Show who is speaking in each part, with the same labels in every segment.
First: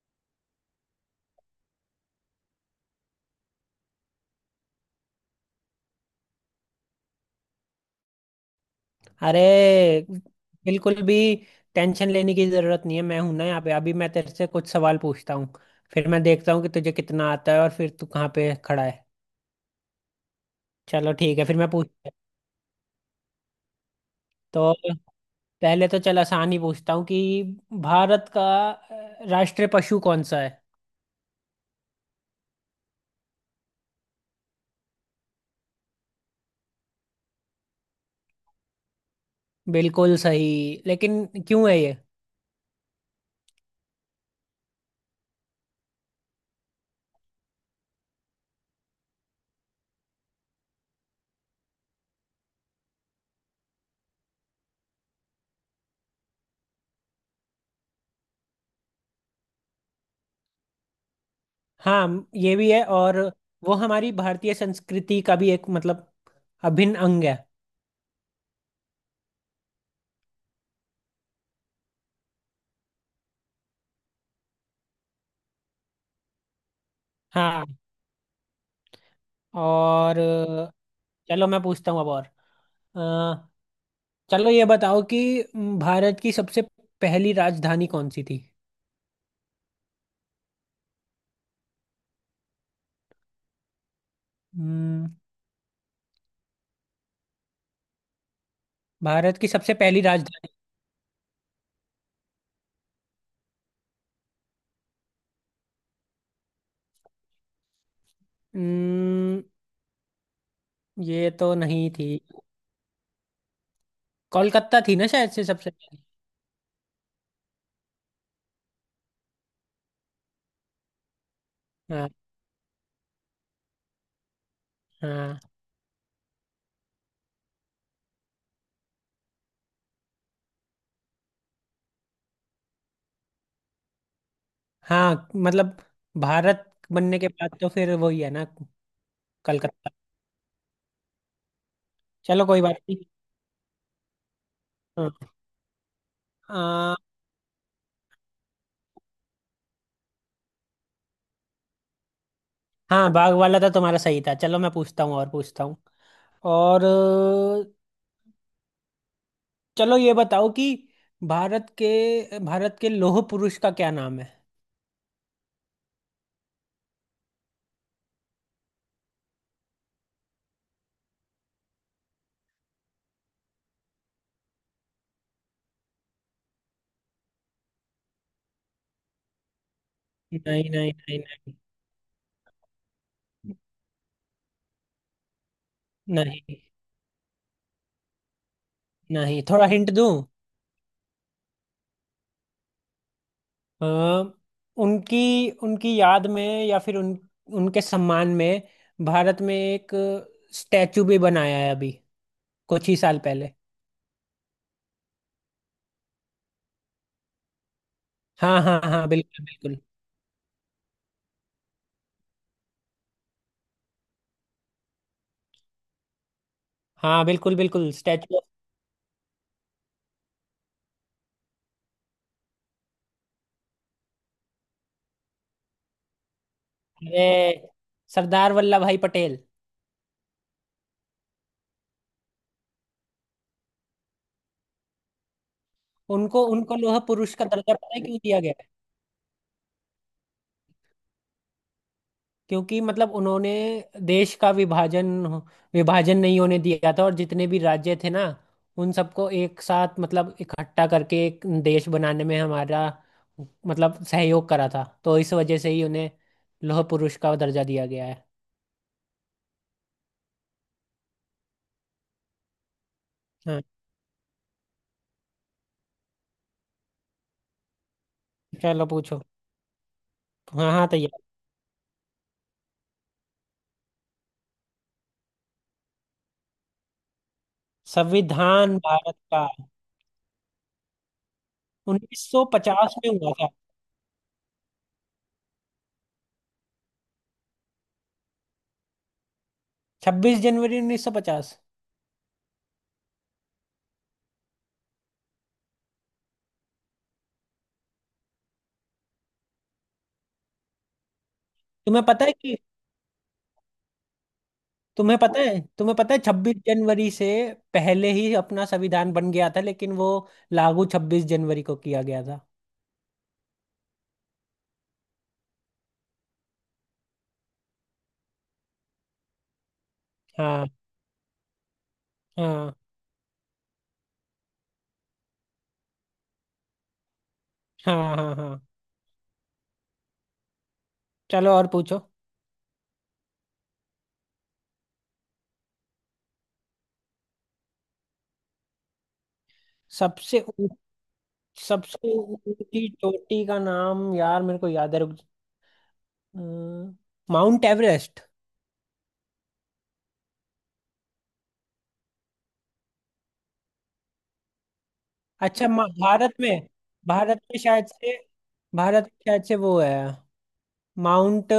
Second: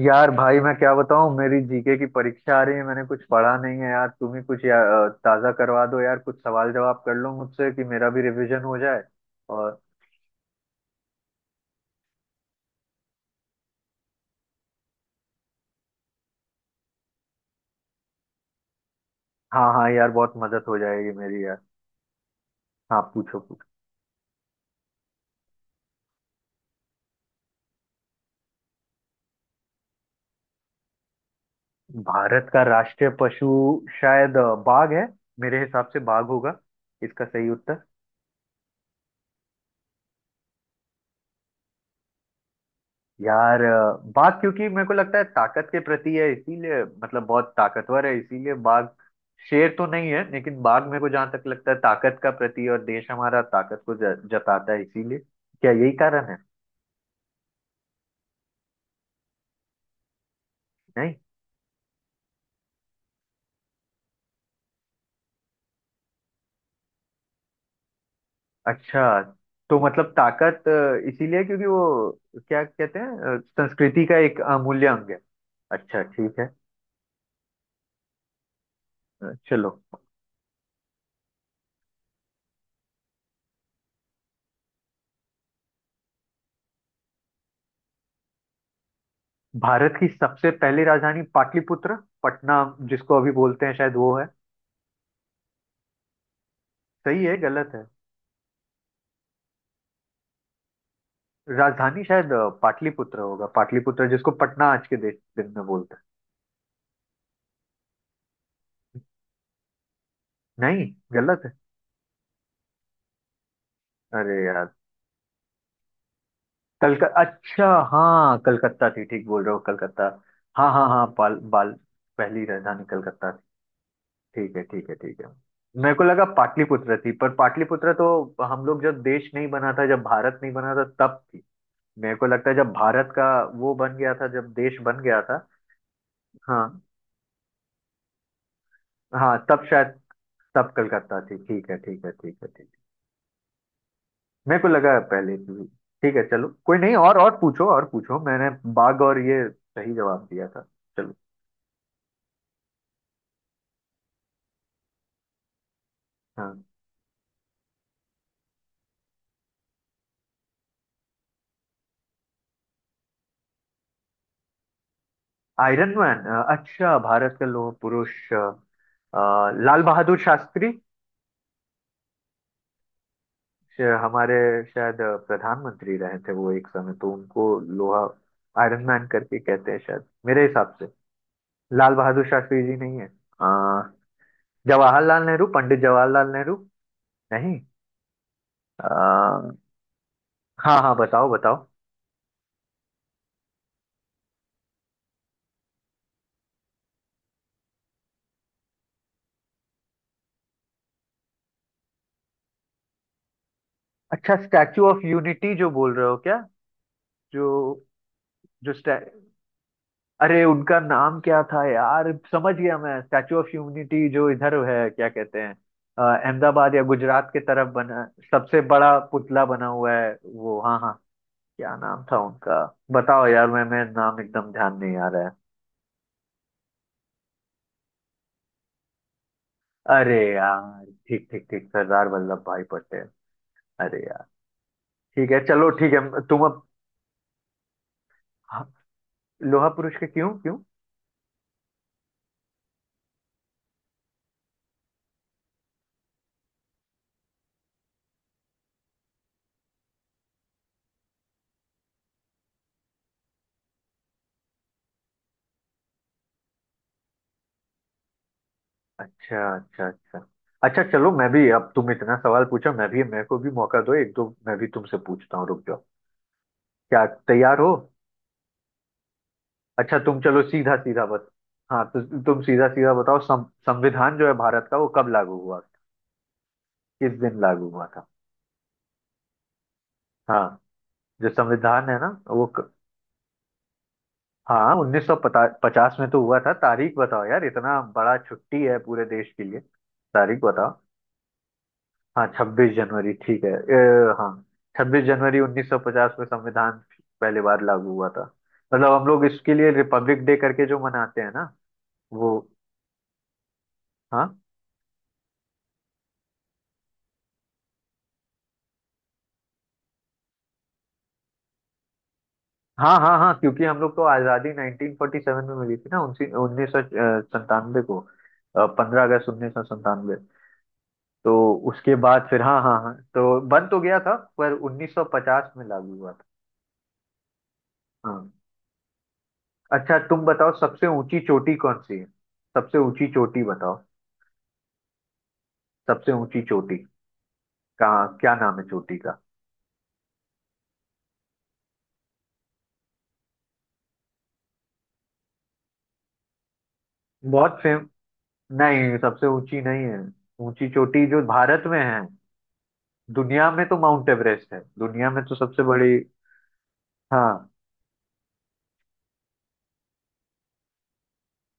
Speaker 1: यार भाई मैं क्या बताऊं? मेरी जीके की परीक्षा आ रही है, मैंने कुछ पढ़ा नहीं है यार। तुम ही कुछ ताज़ा करवा दो यार। कुछ सवाल जवाब कर लो मुझसे कि मेरा भी रिवीजन हो जाए।
Speaker 2: अरे
Speaker 1: और
Speaker 2: बिल्कुल भी टेंशन लेने की जरूरत नहीं है। मैं हूं ना यहाँ पे। अभी मैं तेरे से कुछ सवाल पूछता हूँ, फिर मैं देखता हूँ कि तुझे कितना आता है और फिर तू कहाँ पे खड़ा है।
Speaker 1: हाँ हाँ यार, बहुत मदद हो जाएगी
Speaker 2: चलो ठीक
Speaker 1: मेरी
Speaker 2: है फिर
Speaker 1: यार।
Speaker 2: मैं पूछता हूँ।
Speaker 1: हाँ पूछो पूछो।
Speaker 2: तो पहले तो चल आसान ही पूछता हूँ कि भारत का राष्ट्रीय पशु कौन सा है?
Speaker 1: भारत का राष्ट्रीय पशु शायद बाघ है। मेरे हिसाब से बाघ होगा। इसका सही उत्तर।
Speaker 2: बिल्कुल सही, लेकिन क्यों है ये?
Speaker 1: यार बाघ, क्योंकि मेरे को लगता है ताकत के प्रति है इसीलिए, मतलब बहुत ताकतवर है इसीलिए बाघ। शेर तो नहीं है लेकिन बाघ। मेरे को जहां तक लगता है ताकत का प्रति है, और देश हमारा ताकत को जताता है इसीलिए। क्या यही कारण है? नहीं।
Speaker 2: हाँ ये भी है, और वो हमारी भारतीय संस्कृति का भी एक मतलब अभिन्न अंग है।
Speaker 1: अच्छा। तो मतलब ताकत इसीलिए, क्योंकि वो क्या कहते हैं संस्कृति का एक अमूल्य अंग है। अच्छा ठीक है।
Speaker 2: हाँ।
Speaker 1: चलो।
Speaker 2: और चलो मैं पूछता हूँ अब। और चलो ये बताओ कि भारत की सबसे पहली राजधानी कौन सी थी?
Speaker 1: भारत की सबसे पहली राजधानी पाटलिपुत्र, पटना जिसको अभी बोलते हैं, शायद वो है।
Speaker 2: हम्म,
Speaker 1: सही है गलत है?
Speaker 2: भारत की सबसे पहली राजधानी।
Speaker 1: राजधानी शायद पाटलिपुत्र होगा, पाटलिपुत्र जिसको पटना आज के दिन में बोलते हैं।
Speaker 2: हम्म,
Speaker 1: नहीं।
Speaker 2: ये
Speaker 1: गलत है।
Speaker 2: तो नहीं थी।
Speaker 1: अरे यार।
Speaker 2: कोलकाता थी ना शायद से सबसे पहली।
Speaker 1: कलक अच्छा। हाँ कलकत्ता थी, ठीक बोल रहे हो कलकत्ता। हाँ हाँ हाँ, पाल बाल।
Speaker 2: हाँ
Speaker 1: पहली राजधानी कलकत्ता थी। ठीक है ठीक है ठीक है।
Speaker 2: हाँ
Speaker 1: मेरे को लगा पाटलिपुत्र थी, पर पाटलिपुत्र तो हम लोग जब देश नहीं बना था, जब भारत नहीं बना था तब थी। मेरे को लगता है जब भारत का वो बन गया था, जब देश बन गया
Speaker 2: हाँ।
Speaker 1: था।
Speaker 2: मतलब भारत
Speaker 1: हाँ।
Speaker 2: बनने के बाद तो फिर वही है ना,
Speaker 1: हाँ तब शायद।
Speaker 2: कलकत्ता।
Speaker 1: तब कलकत्ता थी। ठीक है ठीक है ठीक
Speaker 2: चलो
Speaker 1: है
Speaker 2: कोई
Speaker 1: ठीक।
Speaker 2: बात नहीं।
Speaker 1: मेरे को लगा
Speaker 2: हाँ।
Speaker 1: पहले से भी। ठीक है चलो कोई नहीं,
Speaker 2: आ,
Speaker 1: और और पूछो और पूछो। मैंने बाघ और ये सही जवाब दिया था। चलो।
Speaker 2: हाँ बाघ वाला तो तुम्हारा सही था। चलो मैं पूछता हूँ और पूछता हूँ।
Speaker 1: हाँ।
Speaker 2: और चलो ये बताओ कि भारत के लौह पुरुष का क्या नाम है?
Speaker 1: Iron man. अच्छा, भारत के लोह पुरुष अ, लाल बहादुर शास्त्री। हमारे शायद प्रधानमंत्री रहे थे वो एक समय, तो उनको लोहा आयरन मैन करके कहते हैं शायद, मेरे
Speaker 2: नहीं
Speaker 1: हिसाब से।
Speaker 2: नहीं नहीं नहीं
Speaker 1: लाल बहादुर शास्त्री जी नहीं है? जवाहरलाल नेहरू, पंडित जवाहरलाल नेहरू।
Speaker 2: नहीं।
Speaker 1: नहीं।
Speaker 2: नहीं,
Speaker 1: अ,
Speaker 2: थोड़ा हिंट दूं?
Speaker 1: हाँ हाँ बताओ बताओ।
Speaker 2: अ, उनकी उनकी याद में या फिर उन उनके सम्मान में भारत में एक स्टैचू भी बनाया है अभी कुछ ही साल पहले।
Speaker 1: अच्छा स्टैचू ऑफ यूनिटी जो बोल रहे हो क्या? जो
Speaker 2: हाँ
Speaker 1: जो
Speaker 2: हाँ
Speaker 1: स्टै...
Speaker 2: हाँ बिल्कुल बिल्कुल।
Speaker 1: अरे उनका नाम क्या था यार। समझ गया मैं, स्टैचू ऑफ यूनिटी जो इधर है क्या कहते हैं, अहमदाबाद या
Speaker 2: हाँ
Speaker 1: गुजरात के
Speaker 2: बिल्कुल
Speaker 1: तरफ
Speaker 2: बिल्कुल,
Speaker 1: बना।
Speaker 2: Statue of-.
Speaker 1: सबसे बड़ा पुतला बना हुआ है वो। हाँ हाँ। क्या नाम था उनका? बताओ यार, मैं नाम एकदम ध्यान नहीं आ रहा है।
Speaker 2: अरे, सरदार वल्लभ भाई पटेल।
Speaker 1: अरे यार ठीक ठीक ठीक, सरदार वल्लभ भाई पटेल। अरे यार। ठीक है चलो ठीक है तुम
Speaker 2: उनको
Speaker 1: अब।
Speaker 2: उनको लोह पुरुष का दर्जा पता है क्यों दिया गया?
Speaker 1: हाँ, लोहा पुरुष के क्यों क्यों?
Speaker 2: क्योंकि मतलब उन्होंने देश का विभाजन विभाजन नहीं होने दिया था, और जितने भी राज्य थे ना, उन सबको एक साथ मतलब इकट्ठा करके एक देश बनाने में हमारा मतलब सहयोग करा था। तो इस वजह से ही उन्हें लौह पुरुष का दर्जा दिया गया है।
Speaker 1: अच्छा अच्छा अच्छा। अच्छा चलो मैं भी अब, तुम इतना सवाल पूछा, मैं भी, मेरे को भी
Speaker 2: हाँ,
Speaker 1: मौका दो एक दो, मैं भी तुमसे पूछता हूँ। रुक जाओ, क्या तैयार हो?
Speaker 2: चलो पूछो।
Speaker 1: अच्छा तुम चलो
Speaker 2: हाँ
Speaker 1: सीधा
Speaker 2: हाँ
Speaker 1: सीधा
Speaker 2: तैयार।
Speaker 1: बस। हाँ तो तुम सीधा सीधा बताओ, संविधान जो है भारत का वो कब लागू हुआ? किस दिन लागू हुआ था?
Speaker 2: संविधान भारत का
Speaker 1: हाँ, जो संविधान है ना वो
Speaker 2: 1950 में हुआ था।
Speaker 1: हाँ उन्नीस सौ पचास में तो हुआ था। तारीख बताओ यार, इतना बड़ा छुट्टी है पूरे देश के लिए। तारीख
Speaker 2: 26
Speaker 1: बताओ।
Speaker 2: जनवरी 1950।
Speaker 1: हाँ छब्बीस जनवरी ठीक है, हाँ। 26 जनवरी 1950 में संविधान पहली बार लागू हुआ था। मतलब हम लोग इसके लिए रिपब्लिक डे करके जो मनाते हैं ना
Speaker 2: तुम्हें पता
Speaker 1: वो।
Speaker 2: है कि
Speaker 1: हाँ
Speaker 2: तुम्हें पता है छब्बीस जनवरी से पहले ही अपना संविधान बन गया था, लेकिन वो लागू छब्बीस जनवरी को किया गया था।
Speaker 1: हाँ हाँ हाँ, क्योंकि हम लोग को आज़ादी 1947 में मिली थी ना, 1997 को। 15 अगस्त 1997।
Speaker 2: हाँ
Speaker 1: तो उसके बाद फिर हाँ
Speaker 2: हाँ
Speaker 1: हाँ हाँ, तो बंद तो गया था, पर 1950 में लागू हुआ था।
Speaker 2: हाँ।
Speaker 1: हाँ।
Speaker 2: हाँ हाँ।
Speaker 1: अच्छा तुम बताओ, सबसे ऊंची
Speaker 2: चलो
Speaker 1: चोटी
Speaker 2: और
Speaker 1: कौन सी
Speaker 2: पूछो।
Speaker 1: है? सबसे ऊंची चोटी बताओ। सबसे ऊंची चोटी। कहाँ, क्या नाम है चोटी का?
Speaker 2: सबसे ऊ-, सबसे ऊंची चोटी का नाम यार मेरे को याद है, रुक। अम,
Speaker 1: बहुत
Speaker 2: माउंट
Speaker 1: फेम।
Speaker 2: एवरेस्ट।
Speaker 1: नहीं सबसे ऊंची नहीं है। ऊंची चोटी जो भारत में है। दुनिया में तो माउंट एवरेस्ट है, दुनिया में तो सबसे
Speaker 2: अच्छा, मा-
Speaker 1: बड़ी।
Speaker 2: भारत में। भारत
Speaker 1: हाँ
Speaker 2: में शायद से भारत में शायद से वो है, माउंट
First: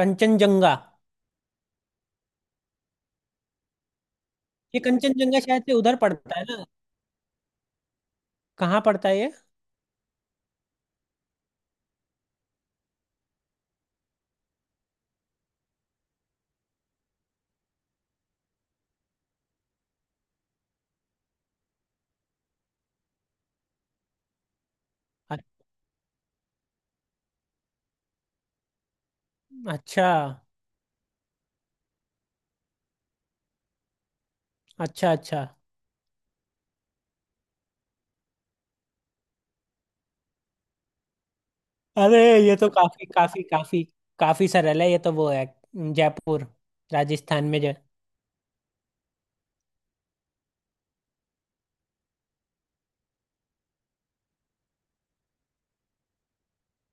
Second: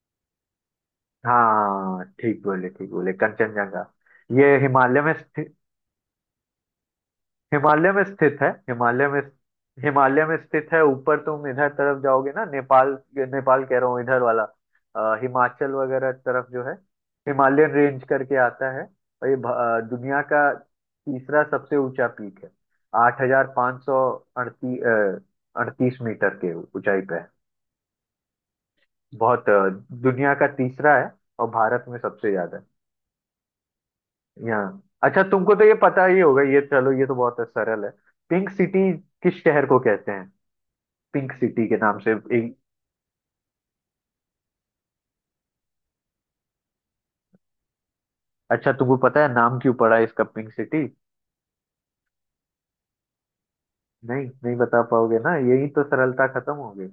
Speaker 2: कंचनजंगा।
Speaker 1: हाँ। हाँ, ठीक बोले ठीक बोले, कंचनजंगा। ये
Speaker 2: ये
Speaker 1: हिमालय में
Speaker 2: कंचनजंगा
Speaker 1: स्थित।
Speaker 2: शायद से उधर पड़ता है ना?
Speaker 1: हिमालय में स्थित है,
Speaker 2: कहाँ
Speaker 1: हिमालय
Speaker 2: पड़ता है
Speaker 1: में।
Speaker 2: ये?
Speaker 1: हिमालय में स्थित है। ऊपर तुम इधर तरफ जाओगे ना नेपाल, नेपाल कह रहा हूँ इधर वाला, हिमाचल वगैरह तरफ जो है, हिमालयन रेंज करके आता है। और ये दुनिया का तीसरा सबसे ऊंचा पीक है। आठ हजार पाँच सौ अड़ती
Speaker 2: अ-
Speaker 1: अड़तीस मीटर के ऊंचाई पे है। बहुत
Speaker 2: अच्छा
Speaker 1: दुनिया का तीसरा है, और भारत में सबसे ज्यादा है यहाँ।
Speaker 2: अच्छा
Speaker 1: अच्छा
Speaker 2: अच्छा।
Speaker 1: तुमको तो ये पता ही होगा ये, चलो ये तो बहुत सरल है। पिंक सिटी किस शहर को कहते हैं, पिंक सिटी के नाम से?
Speaker 2: अरे, ये
Speaker 1: एक।
Speaker 2: तो काफी काफी काफी काफी सरल है। ये तो वो है, जयपुर, राजस्थान में जो।
Speaker 1: अच्छा तुमको पता है नाम क्यों पड़ा है इसका पिंक सिटी? नहीं नहीं बता पाओगे ना, यही तो सरलता खत्म हो गई।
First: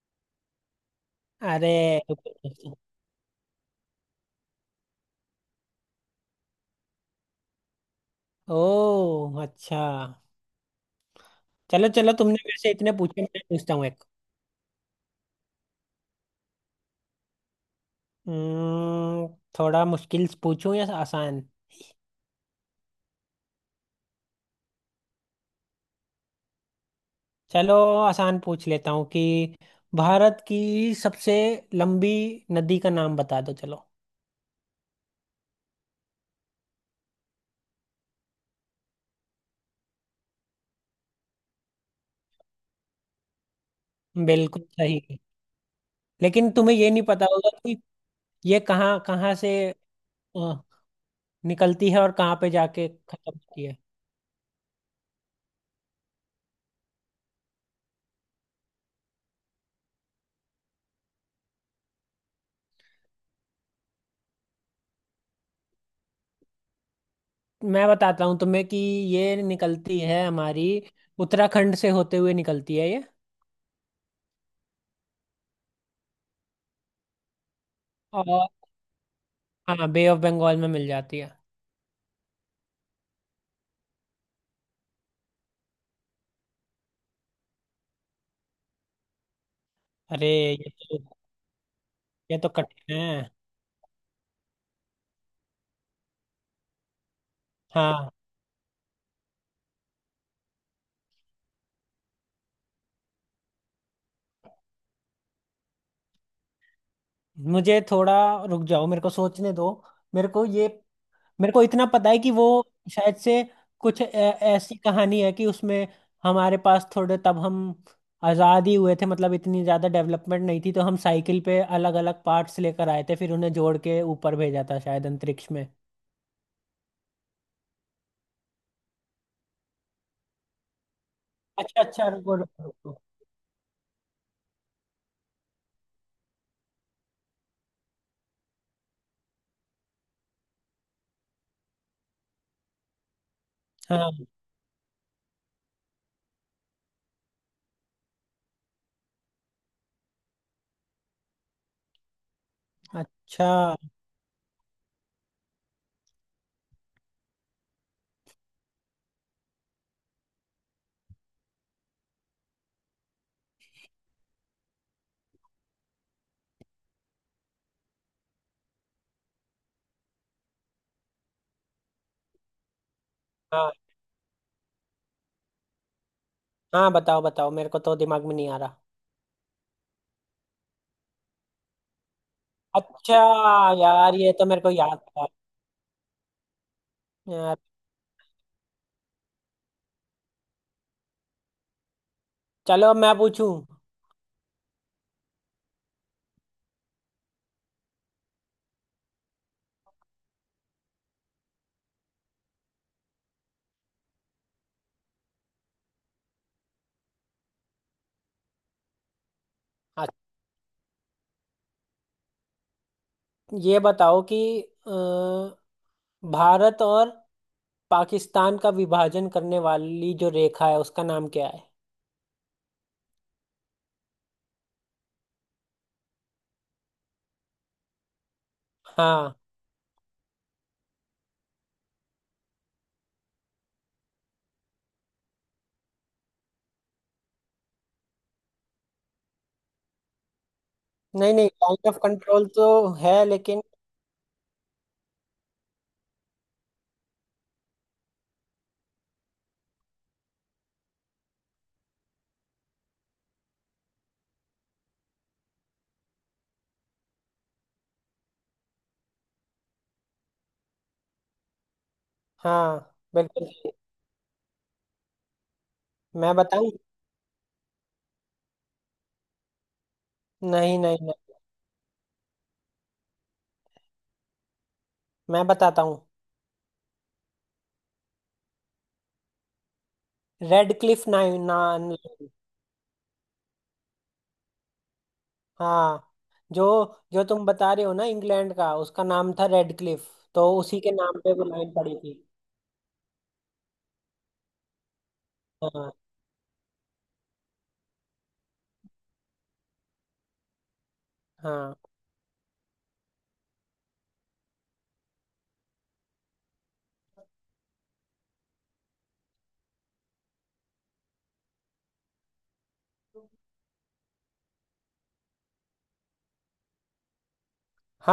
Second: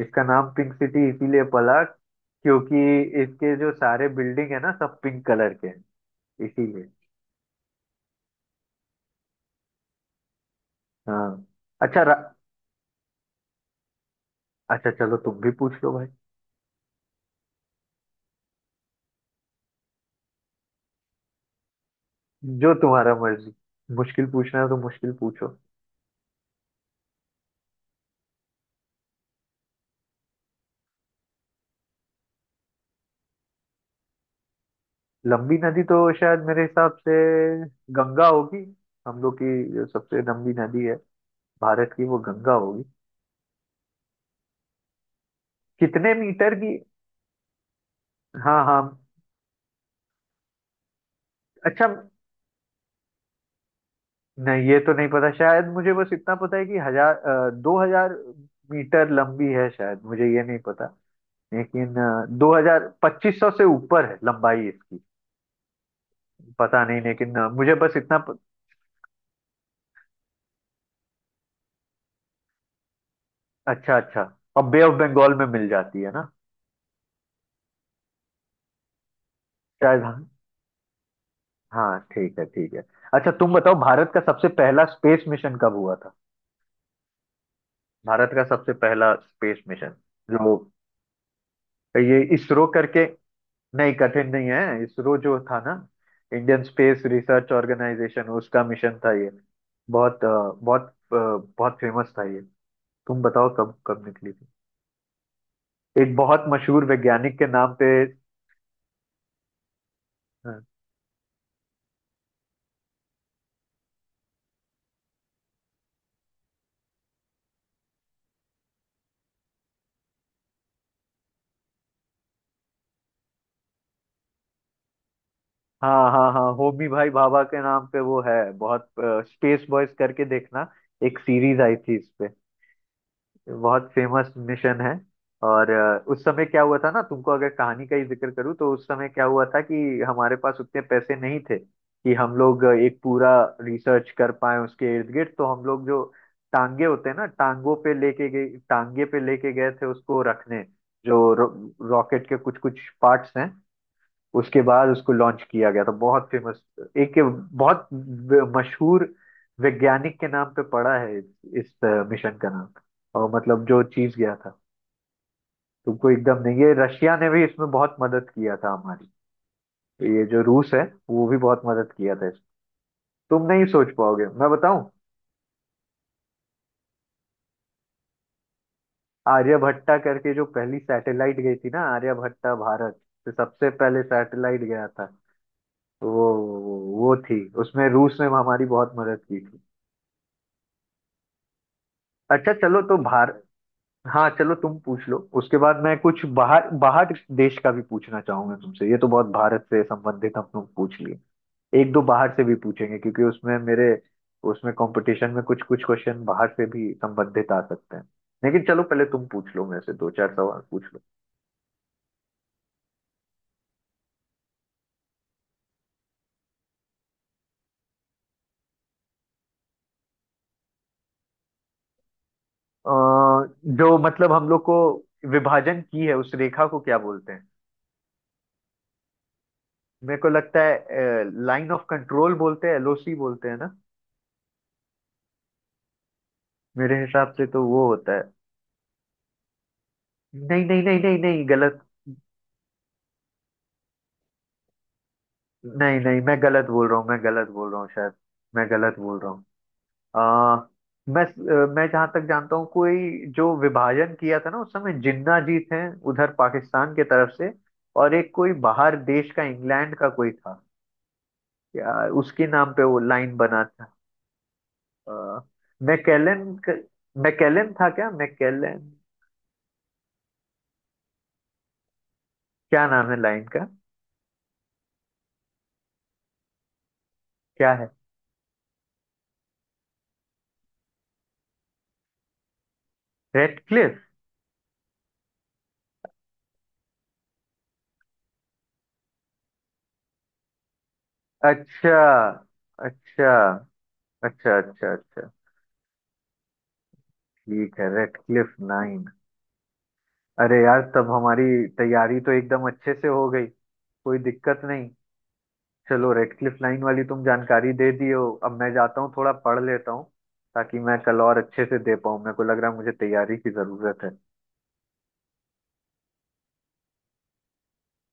Speaker 1: इसका नाम पिंक सिटी इसीलिए
Speaker 2: अरे।
Speaker 1: पड़ा क्योंकि इसके जो सारे बिल्डिंग है ना सब पिंक कलर के हैं, इसीलिए।
Speaker 2: ओ, अच्छा।
Speaker 1: हाँ।
Speaker 2: चलो
Speaker 1: अच्छा
Speaker 2: चलो,
Speaker 1: रा...
Speaker 2: तुमने मेरे से इतने पूछे, मैं पूछता हूँ एक।
Speaker 1: अच्छा चलो तुम भी पूछ लो भाई।
Speaker 2: हम्म, थोड़ा मुश्किल पूछूं या आसान?
Speaker 1: जो तुम्हारा मर्जी। मुश्किल पूछना है तो मुश्किल पूछो।
Speaker 2: चलो आसान पूछ लेता हूँ कि भारत की सबसे लंबी नदी का नाम बता दो चलो।
Speaker 1: लंबी नदी तो शायद मेरे हिसाब से गंगा होगी। हम लोग की जो सबसे लंबी नदी है भारत की वो गंगा होगी।
Speaker 2: बिल्कुल सही।
Speaker 1: कितने
Speaker 2: लेकिन
Speaker 1: मीटर की?
Speaker 2: तुम्हें ये नहीं पता होगा कि ये
Speaker 1: हाँ हाँ।
Speaker 2: कहाँ कहाँ से
Speaker 1: अच्छा।
Speaker 2: निकलती है और कहाँ पे जाके खत्म होती है।
Speaker 1: नहीं ये तो नहीं पता। शायद मुझे बस इतना पता है कि हजार 2000 मीटर लंबी है शायद, मुझे ये नहीं पता। लेकिन 2000 2500 से ऊपर है लंबाई इसकी। पता नहीं लेकिन मुझे
Speaker 2: मैं
Speaker 1: बस इतना
Speaker 2: बताता हूँ तुम्हें कि ये निकलती है हमारी उत्तराखंड से होते हुए निकलती है ये।
Speaker 1: अच्छा अच्छा। और बे ऑफ बंगाल में मिल जाती है ना?
Speaker 2: और हाँ,
Speaker 1: शायद
Speaker 2: बे ऑफ
Speaker 1: हाँ।
Speaker 2: बंगाल में मिल जाती है।
Speaker 1: हाँ ठीक है ठीक है। अच्छा तुम बताओ, भारत का सबसे पहला स्पेस मिशन कब हुआ था? भारत का सबसे पहला स्पेस मिशन
Speaker 2: अरे
Speaker 1: जो
Speaker 2: ये तो,
Speaker 1: ये
Speaker 2: ये तो
Speaker 1: इसरो
Speaker 2: कठिन
Speaker 1: करके।
Speaker 2: है।
Speaker 1: नहीं कठिन नहीं है, इसरो जो था ना, इंडियन स्पेस रिसर्च
Speaker 2: हाँ,
Speaker 1: ऑर्गेनाइजेशन, उसका मिशन था ये। बहुत अ, बहुत बहुत फेमस था ये। तुम बताओ कब कब निकली थी? एक बहुत मशहूर वैज्ञानिक के नाम
Speaker 2: मुझे
Speaker 1: पे।
Speaker 2: थोड़ा। रुक जाओ मेरे को सोचने दो। मेरे को ये मेरे को इतना पता है कि वो शायद से कुछ ऐसी कहानी है कि उसमें हमारे पास थोड़े, तब हम आज़ाद ही हुए थे, मतलब इतनी ज़्यादा डेवलपमेंट नहीं थी, तो हम साइकिल पे अलग अलग पार्ट्स लेकर आए थे फिर उन्हें जोड़ के ऊपर भेजा था शायद अंतरिक्ष में।
Speaker 1: हाँ हाँ हाँ, होमी भाई भाभा के नाम पे वो है। बहुत, स्पेस बॉयज करके देखना, एक सीरीज आई
Speaker 2: अच्छा
Speaker 1: थी
Speaker 2: अच्छा,
Speaker 1: इस पे।
Speaker 2: रुको रुको रुको।
Speaker 1: बहुत फेमस मिशन है। और उस समय क्या हुआ था ना, तुमको अगर कहानी का ही जिक्र करूँ, तो उस समय क्या हुआ था कि हमारे पास उतने पैसे नहीं थे कि हम लोग एक पूरा रिसर्च
Speaker 2: हाँ।
Speaker 1: कर पाए उसके इर्द गिर्द। तो हम लोग जो टांगे होते हैं ना टांगों पे लेके गए, टांगे पे लेके गए थे उसको रखने, जो रॉकेट के कुछ कुछ पार्ट्स हैं।
Speaker 2: अच्छा।
Speaker 1: उसके बाद उसको लॉन्च किया गया था। बहुत फेमस एक बहुत मशहूर वैज्ञानिक के नाम पे पड़ा है इस मिशन का नाम। और मतलब जो चीज गया था, तुमको एकदम नहीं, ये रशिया ने भी इसमें बहुत मदद किया था हमारी। तो ये जो रूस है वो भी बहुत मदद किया था इसमें। तुम नहीं
Speaker 2: हाँ
Speaker 1: सोच पाओगे, मैं बताऊं।
Speaker 2: हाँ बताओ बताओ, मेरे को तो दिमाग में नहीं आ रहा।
Speaker 1: आर्यभट्टा करके जो पहली सैटेलाइट गई थी ना, आर्यभट्टा भारत
Speaker 2: अच्छा,
Speaker 1: से सबसे पहले
Speaker 2: यार ये तो
Speaker 1: सैटेलाइट
Speaker 2: मेरे को
Speaker 1: गया
Speaker 2: याद
Speaker 1: था।
Speaker 2: था।
Speaker 1: वो वो वो थी।
Speaker 2: यार।
Speaker 1: उसमें रूस ने हमारी बहुत मदद की थी। अच्छा चलो
Speaker 2: चलो
Speaker 1: तो
Speaker 2: अब मैं
Speaker 1: भार।
Speaker 2: पूछूं।
Speaker 1: हाँ चलो तुम पूछ लो, उसके बाद मैं कुछ बाहर बाहर देश का भी पूछना चाहूंगा तुमसे। ये तो बहुत भारत से संबंधित हम लोग पूछ लिए। एक दो बाहर से भी पूछेंगे, क्योंकि उसमें मेरे, उसमें कंपटीशन में कुछ कुछ क्वेश्चन बाहर से भी संबंधित आ सकते हैं। लेकिन चलो पहले तुम पूछ लो, मेरे से दो
Speaker 2: अच्छा,
Speaker 1: चार सवाल पूछ लो।
Speaker 2: ये बताओ कि अ, भारत और पाकिस्तान का विभाजन करने वाली जो रेखा है उसका नाम क्या है?
Speaker 1: अ, जो मतलब हम लोग को विभाजन की है, उस रेखा को क्या बोलते हैं?
Speaker 2: हाँ।
Speaker 1: मेरे को लगता है लाइन ऑफ कंट्रोल बोलते हैं, एलओसी बोलते हैं ना, मेरे हिसाब से तो वो होता है। नहीं नहीं नहीं नहीं
Speaker 2: नहीं
Speaker 1: नहीं,
Speaker 2: नहीं,
Speaker 1: गलत।
Speaker 2: पॉइंट ऑफ कंट्रोल तो है, लेकिन।
Speaker 1: नहीं नहीं मैं गलत बोल रहा हूँ, मैं गलत बोल रहा हूँ शायद, मैं गलत बोल रहा हूँ। आ, मैं मैं जहां तक जानता हूँ, कोई जो विभाजन किया था ना उस समय, जिन्ना जी थे उधर पाकिस्तान के तरफ से, और एक कोई बाहर देश का, इंग्लैंड का कोई था, या उसके नाम
Speaker 2: हाँ
Speaker 1: पे वो लाइन बना
Speaker 2: बिल्कुल।
Speaker 1: था। आ,
Speaker 2: मैं
Speaker 1: मैकेलन
Speaker 2: बताऊं?
Speaker 1: क- मैकेलन था क्या, मैकेलन?
Speaker 2: नहीं नहीं नहीं,
Speaker 1: क्या नाम है लाइन का?
Speaker 2: मैं बताता हूँ।
Speaker 1: क्या है?
Speaker 2: रेड क्लिफ नाइन नान।
Speaker 1: रेडक्लिफ।
Speaker 2: हाँ। जो, जो तुम बता रहे हो ना इंग्लैंड का, उसका नाम था रेड क्लिफ। तो उसी के नाम पे वो लाइन पड़ी
Speaker 1: अच्छा
Speaker 2: थी।
Speaker 1: अच्छा अच्छा, अच्छा अच्छा।
Speaker 2: हाँ
Speaker 1: ठीक है रेडक्लिफ लाइन। अरे यार तब हमारी
Speaker 2: हाँ
Speaker 1: तैयारी तो एकदम अच्छे से हो गई, कोई दिक्कत नहीं। चलो रेडक्लिफ लाइन वाली तुम जानकारी दे दिए हो, अब मैं जाता हूँ थोड़ा पढ़ लेता हूँ, ताकि मैं कल और अच्छे से दे पाऊँ। मेरे को लग रहा है मुझे तैयारी की जरूरत है।
Speaker 2: हाँ।